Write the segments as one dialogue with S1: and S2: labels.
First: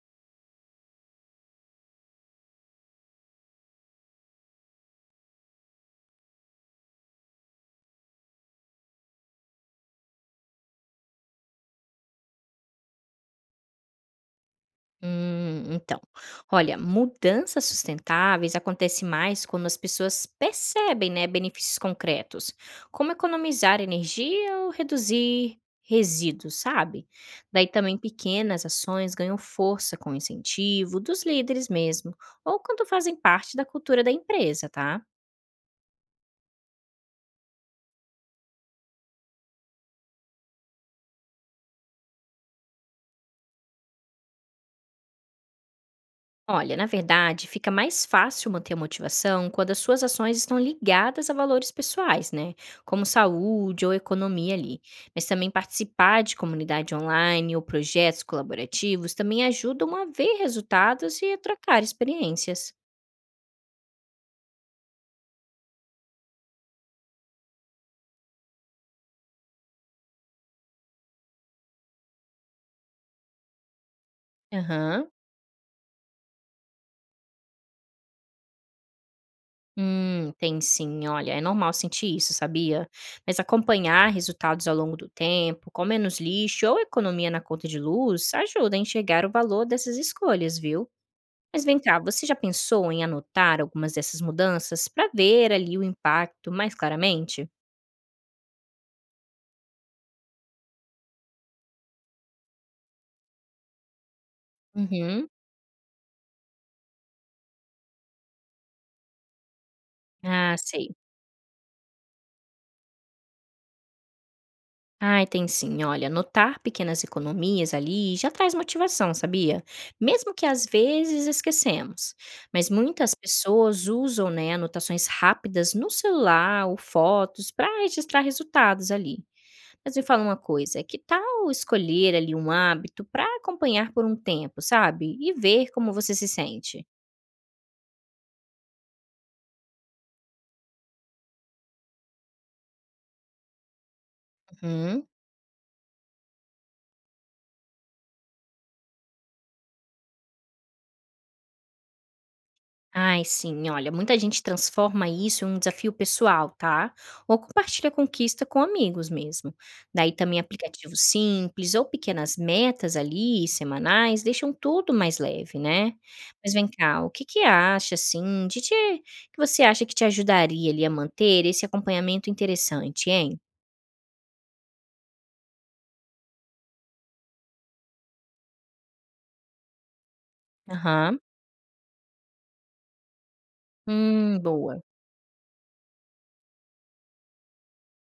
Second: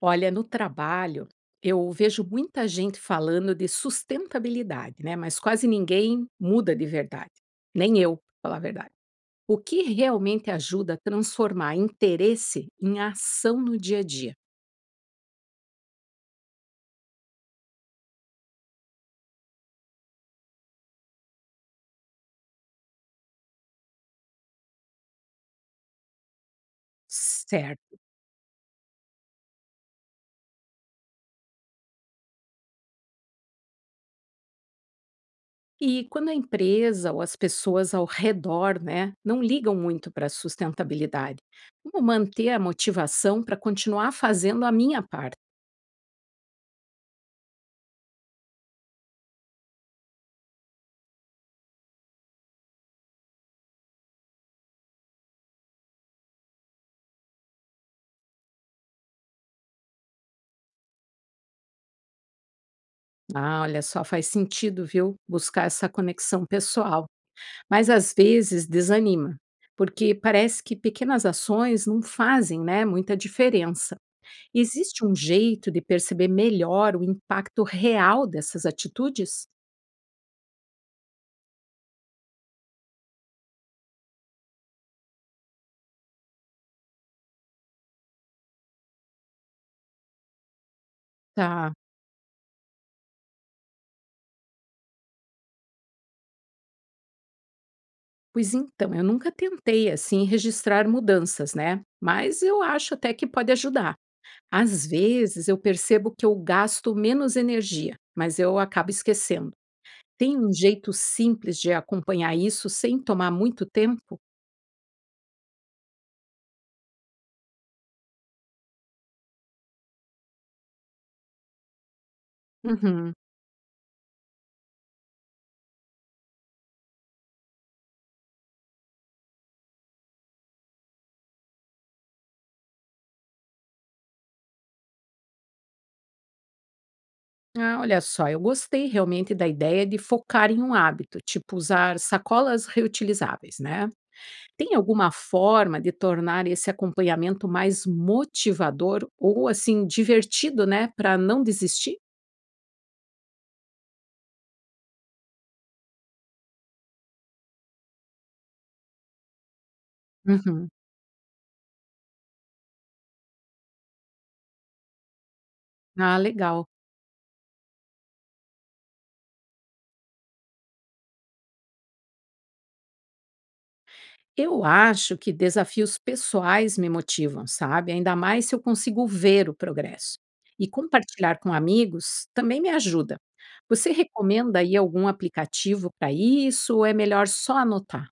S1: Olha, no trabalho, eu vejo muita gente falando de sustentabilidade, né? Mas quase ninguém muda de verdade. Nem eu, pra falar a verdade. O que realmente ajuda a transformar interesse em ação no dia a dia?
S2: Então, olha, mudanças sustentáveis acontecem mais quando as pessoas percebem, né, benefícios concretos, como economizar energia ou reduzir resíduos, sabe? Daí também
S1: Certo.
S2: pequenas ações ganham força com incentivo dos líderes mesmo, ou quando fazem parte da cultura da empresa, tá?
S1: E quando a empresa ou as pessoas ao redor, né, não ligam muito para a sustentabilidade, como manter a motivação para continuar fazendo a minha parte?
S2: Olha, na verdade, fica mais fácil manter a motivação quando as suas ações estão ligadas a valores pessoais, né? Como saúde ou economia ali. Mas também participar de comunidade online ou projetos colaborativos também ajudam a ver resultados e a trocar experiências.
S1: Ah, olha só, faz sentido, viu? Buscar essa conexão pessoal. Mas às vezes desanima, porque parece que pequenas ações não fazem né, muita diferença. Existe
S2: Aham.
S1: um jeito de perceber melhor o impacto real dessas atitudes?
S2: Tem sim. Olha, é normal sentir isso, sabia? Mas acompanhar resultados ao longo do tempo, com menos lixo ou economia na conta de luz, ajuda a enxergar o valor dessas escolhas, viu? Mas
S1: Tá.
S2: vem cá, você já pensou em anotar algumas dessas mudanças para ver ali o impacto mais claramente?
S1: Pois então, eu nunca tentei assim registrar mudanças, né? Mas eu acho até que pode ajudar. Às
S2: Uhum.
S1: vezes eu percebo que eu gasto menos energia, mas eu acabo esquecendo. Tem um
S2: Ah,
S1: jeito
S2: sei.
S1: simples de acompanhar isso sem tomar muito tempo?
S2: Ai, tem sim. Olha, anotar pequenas economias ali já traz motivação, sabia? Mesmo que às vezes esquecemos. Mas
S1: Uhum.
S2: muitas pessoas usam, né, anotações rápidas no celular ou fotos para registrar resultados ali. Mas me fala uma coisa, que tal escolher ali um hábito para acompanhar por um tempo, sabe? E ver como você se sente?
S1: Ah, olha só, eu gostei realmente da ideia de focar em um hábito, tipo usar sacolas reutilizáveis, né? Tem
S2: Hum.
S1: alguma forma de tornar esse acompanhamento mais motivador ou assim divertido, né, para não desistir?
S2: Ai, sim, olha, muita gente transforma isso em um desafio pessoal, tá? Ou compartilha a conquista com amigos mesmo. Daí também
S1: Uhum.
S2: aplicativos simples ou pequenas metas ali, semanais, deixam tudo mais leve, né?
S1: Ah,
S2: Mas
S1: legal.
S2: vem cá, o que que acha, assim, que você acha que te ajudaria ali a manter esse acompanhamento interessante, hein?
S1: Eu acho que desafios pessoais me motivam, sabe? Ainda mais se eu consigo ver o progresso. E
S2: Aham.
S1: compartilhar com amigos também me ajuda. Você recomenda aí
S2: Boa.
S1: algum aplicativo para isso ou é melhor só anotar?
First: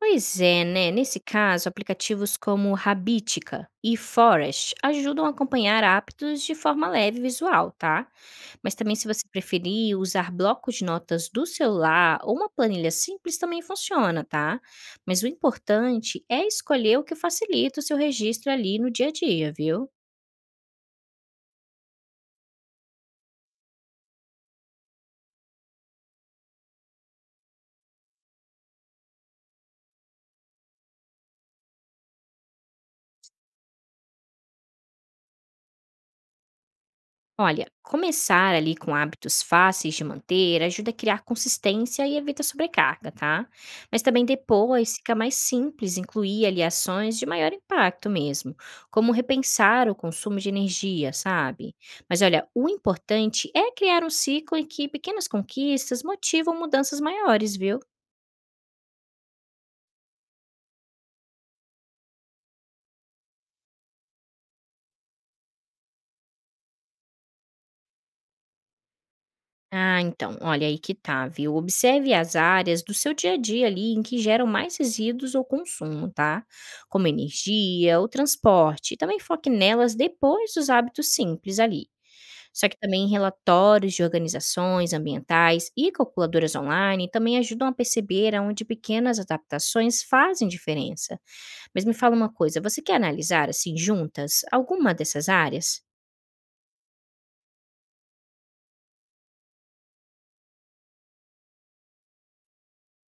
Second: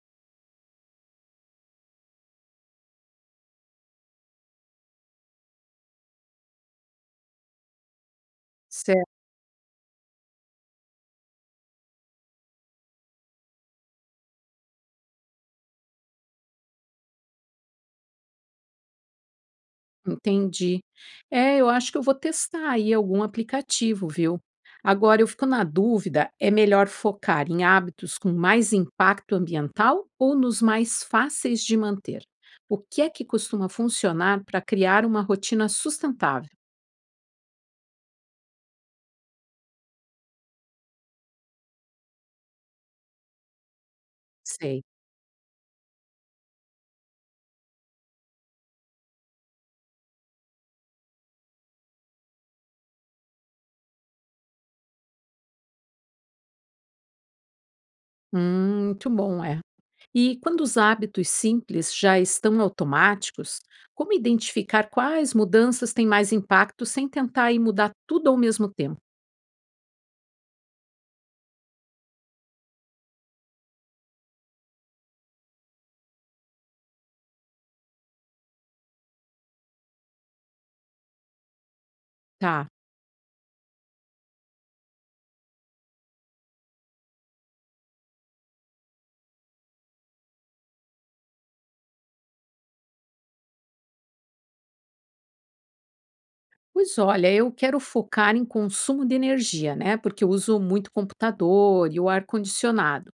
S2: Pois é, né? Nesse caso, aplicativos como Habitica e Forest ajudam a acompanhar hábitos de forma leve e visual, tá? Mas também,
S1: Certo,
S2: se você preferir usar blocos de notas do celular ou uma planilha simples, também funciona, tá? Mas o importante é escolher o que facilita o seu registro ali no dia a dia, viu?
S1: entendi. É, eu acho que eu vou testar aí algum aplicativo, viu? Agora eu fico na dúvida, é melhor focar em hábitos com mais impacto ambiental ou nos mais fáceis de manter? O que é que costuma funcionar para criar uma rotina sustentável?
S2: Olha, começar ali com hábitos fáceis de manter ajuda a criar consistência e evita sobrecarga, tá? Mas também
S1: Sei.
S2: depois fica mais simples incluir ali ações de maior impacto mesmo, como repensar o consumo de energia, sabe? Mas olha, o importante é criar um ciclo em que pequenas conquistas motivam mudanças maiores, viu?
S1: Muito bom, é. E quando os hábitos simples já estão automáticos, como identificar quais mudanças têm mais impacto sem tentar aí mudar tudo ao mesmo tempo?
S2: Ah, então, olha aí que tá, viu? Observe as áreas do seu dia a dia ali em que geram mais resíduos ou consumo, tá? Como energia, o transporte. E também foque nelas depois dos hábitos simples ali.
S1: Tá.
S2: Só que também relatórios de organizações ambientais e calculadoras online também ajudam a perceber aonde pequenas adaptações fazem diferença. Mas me fala uma coisa, você quer analisar assim juntas alguma dessas áreas?
S1: Pois olha, eu quero focar em consumo de energia, né? Porque eu uso muito computador e o ar-condicionado.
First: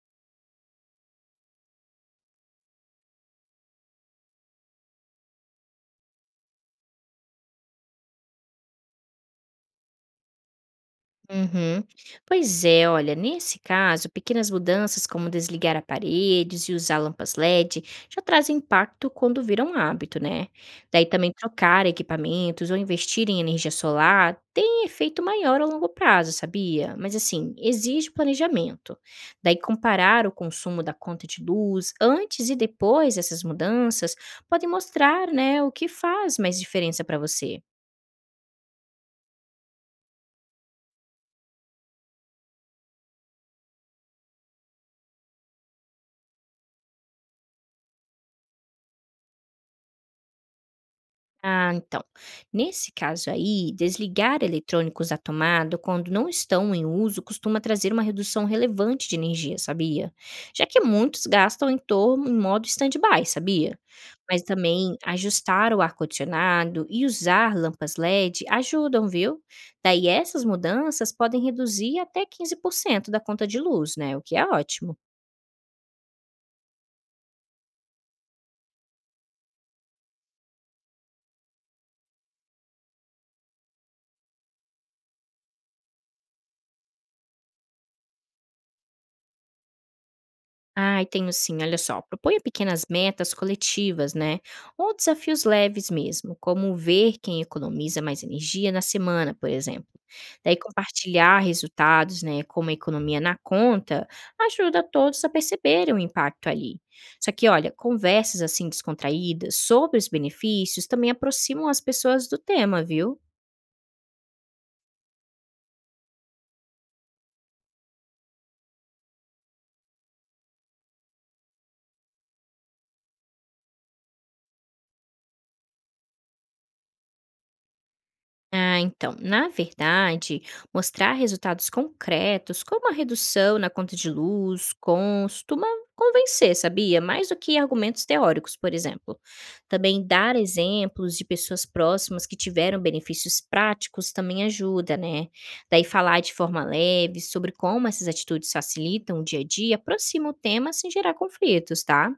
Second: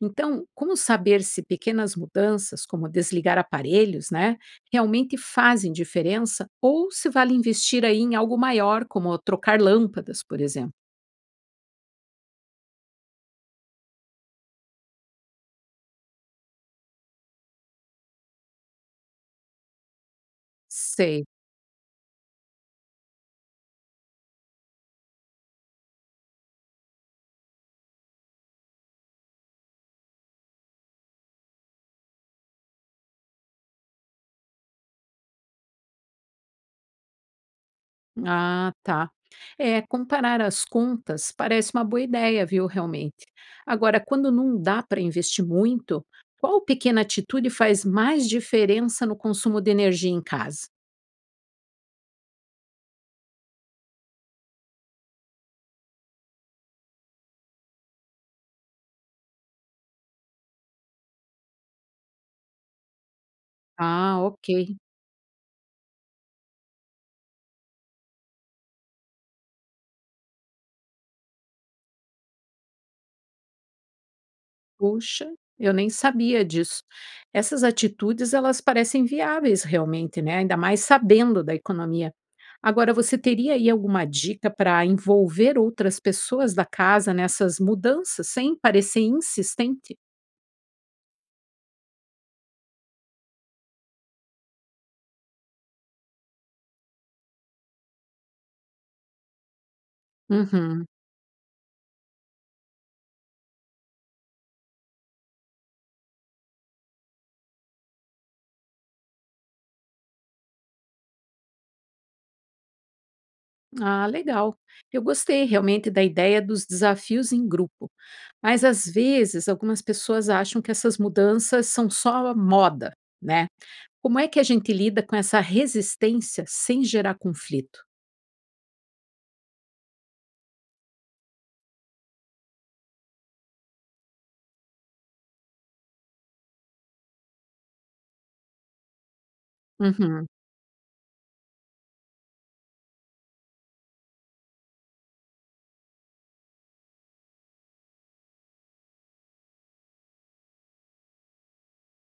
S1: Então, como saber se pequenas mudanças, como desligar aparelhos, né, realmente fazem diferença ou se vale investir aí em algo maior, como trocar lâmpadas, por exemplo?
S2: Uhum. Pois é, olha, nesse caso, pequenas mudanças como desligar aparelhos e usar lâmpadas LED já trazem impacto quando viram um hábito, né? Daí
S1: Sei.
S2: também trocar equipamentos ou investir em energia solar tem efeito maior a longo prazo, sabia? Mas assim, exige planejamento. Daí comparar o consumo da conta de luz antes e depois dessas mudanças pode mostrar, né, o que faz mais diferença para você.
S1: Ah, tá. É, comparar as contas parece uma boa ideia, viu, realmente. Agora, quando não dá para investir muito, qual pequena atitude faz mais diferença no consumo de energia em casa?
S2: Ah, então. Nesse caso aí, desligar eletrônicos da tomada quando não estão em uso costuma trazer uma redução relevante de energia, sabia? Já que muitos gastam em torno em modo stand-by, sabia?
S1: Ah,
S2: Mas
S1: ok.
S2: também ajustar o ar-condicionado e usar lâmpadas LED ajudam, viu? Daí essas mudanças podem reduzir até 15% da conta de luz, né? O que é ótimo.
S1: Puxa, eu nem sabia disso. Essas atitudes, elas parecem viáveis realmente, né? Ainda mais sabendo da economia. Agora, você teria aí alguma dica para envolver outras pessoas da casa nessas mudanças sem parecer insistente?
S2: Ai, tenho sim, olha só. Proponha pequenas metas coletivas, né? Ou desafios leves mesmo, como ver quem economiza mais energia na semana, por exemplo. Daí,
S1: Uhum.
S2: compartilhar resultados, né? Como a economia na conta, ajuda todos a perceberem o impacto ali. Só que, olha, conversas assim descontraídas sobre os benefícios também aproximam as pessoas do tema, viu?
S1: Ah, legal. Eu gostei realmente da ideia dos desafios em grupo, mas às vezes algumas pessoas acham que essas mudanças são só a moda, né? Como é que a gente lida com essa resistência sem gerar conflito?
S2: Ah, então, na verdade, mostrar resultados concretos, como a redução na conta de luz, costuma convencer, sabia? Mais do que argumentos teóricos, por exemplo. Também
S1: Uhum.
S2: dar exemplos de pessoas próximas que tiveram benefícios práticos também ajuda, né? Daí falar de forma leve sobre como essas atitudes facilitam o dia a dia, aproxima o tema sem gerar conflitos, tá?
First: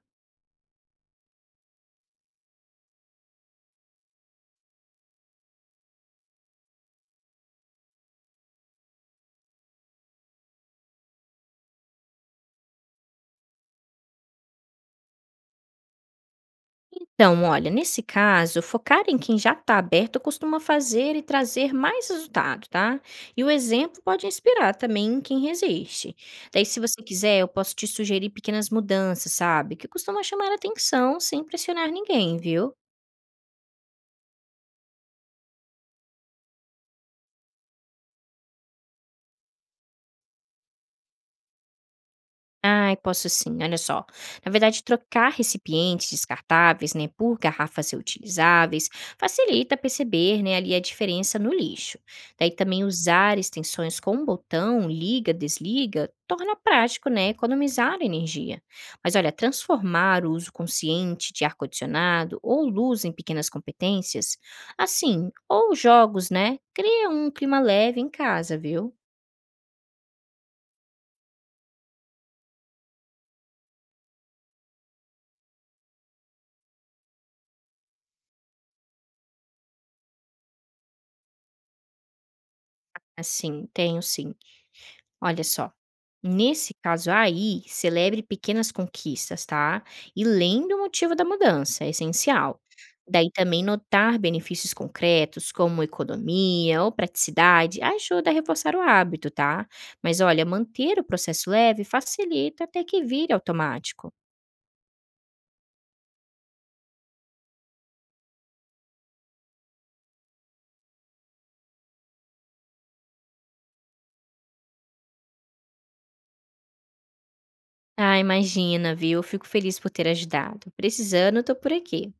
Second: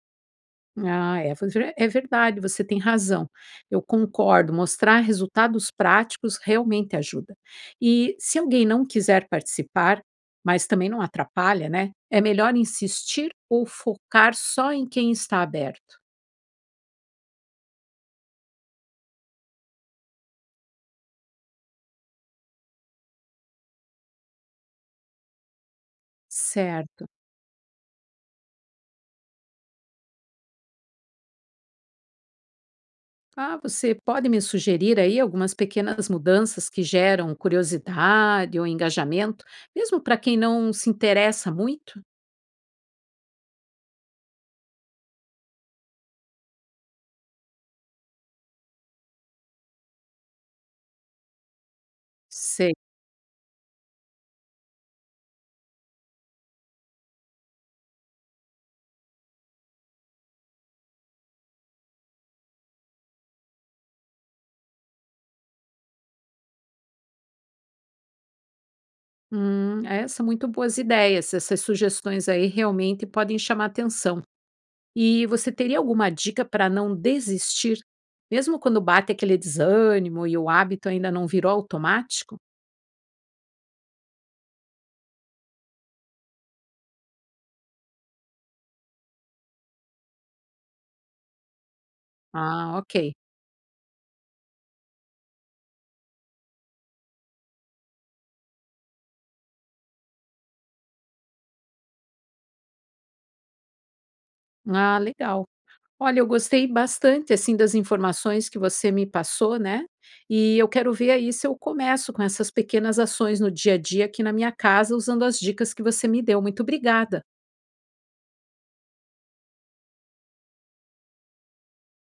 S1: Ah, é, é verdade, você tem razão. Eu concordo, mostrar resultados práticos realmente ajuda. E se alguém não quiser participar, mas também não atrapalha, né? É melhor insistir ou focar só em quem está aberto.
S2: Então, olha, nesse caso, focar em quem já está aberto costuma fazer e trazer mais resultado, tá? E o exemplo pode inspirar também em quem resiste. Daí, se você
S1: Certo.
S2: quiser, eu posso te sugerir pequenas mudanças, sabe? Que costuma chamar a atenção sem pressionar ninguém, viu?
S1: Ah, você pode me sugerir aí algumas pequenas mudanças que geram curiosidade ou engajamento, mesmo para quem não se interessa muito?
S2: Ai, posso sim, olha só. Na verdade, trocar recipientes descartáveis, né, por garrafas reutilizáveis, facilita perceber, né, ali a diferença no lixo. Daí
S1: Sei.
S2: também usar extensões com um botão, liga, desliga, torna prático, né, economizar energia. Mas olha, transformar o uso consciente de ar-condicionado ou luz em pequenas competências, assim, ou jogos, né, cria um clima leve em casa, viu?
S1: É, são muito boas ideias. Essas sugestões aí realmente podem chamar atenção. E você teria alguma dica para não desistir, mesmo quando bate aquele desânimo e o hábito ainda não virou automático?
S2: Assim, tenho sim. Olha só, nesse caso aí, celebre pequenas conquistas, tá? E lembre o motivo da mudança, é essencial.
S1: Ah, ok.
S2: Daí também notar benefícios concretos, como economia ou praticidade, ajuda a reforçar o hábito, tá? Mas olha, manter o processo leve facilita até que vire automático.
S1: Ah, legal. Olha, eu gostei bastante, assim, das informações que você me passou, né, e eu quero ver aí se eu começo com essas pequenas ações no dia a dia aqui na minha casa usando as dicas que você me deu. Muito obrigada.
S2: Ah, imagina, viu? Fico feliz por ter ajudado. Precisando, tô por aqui.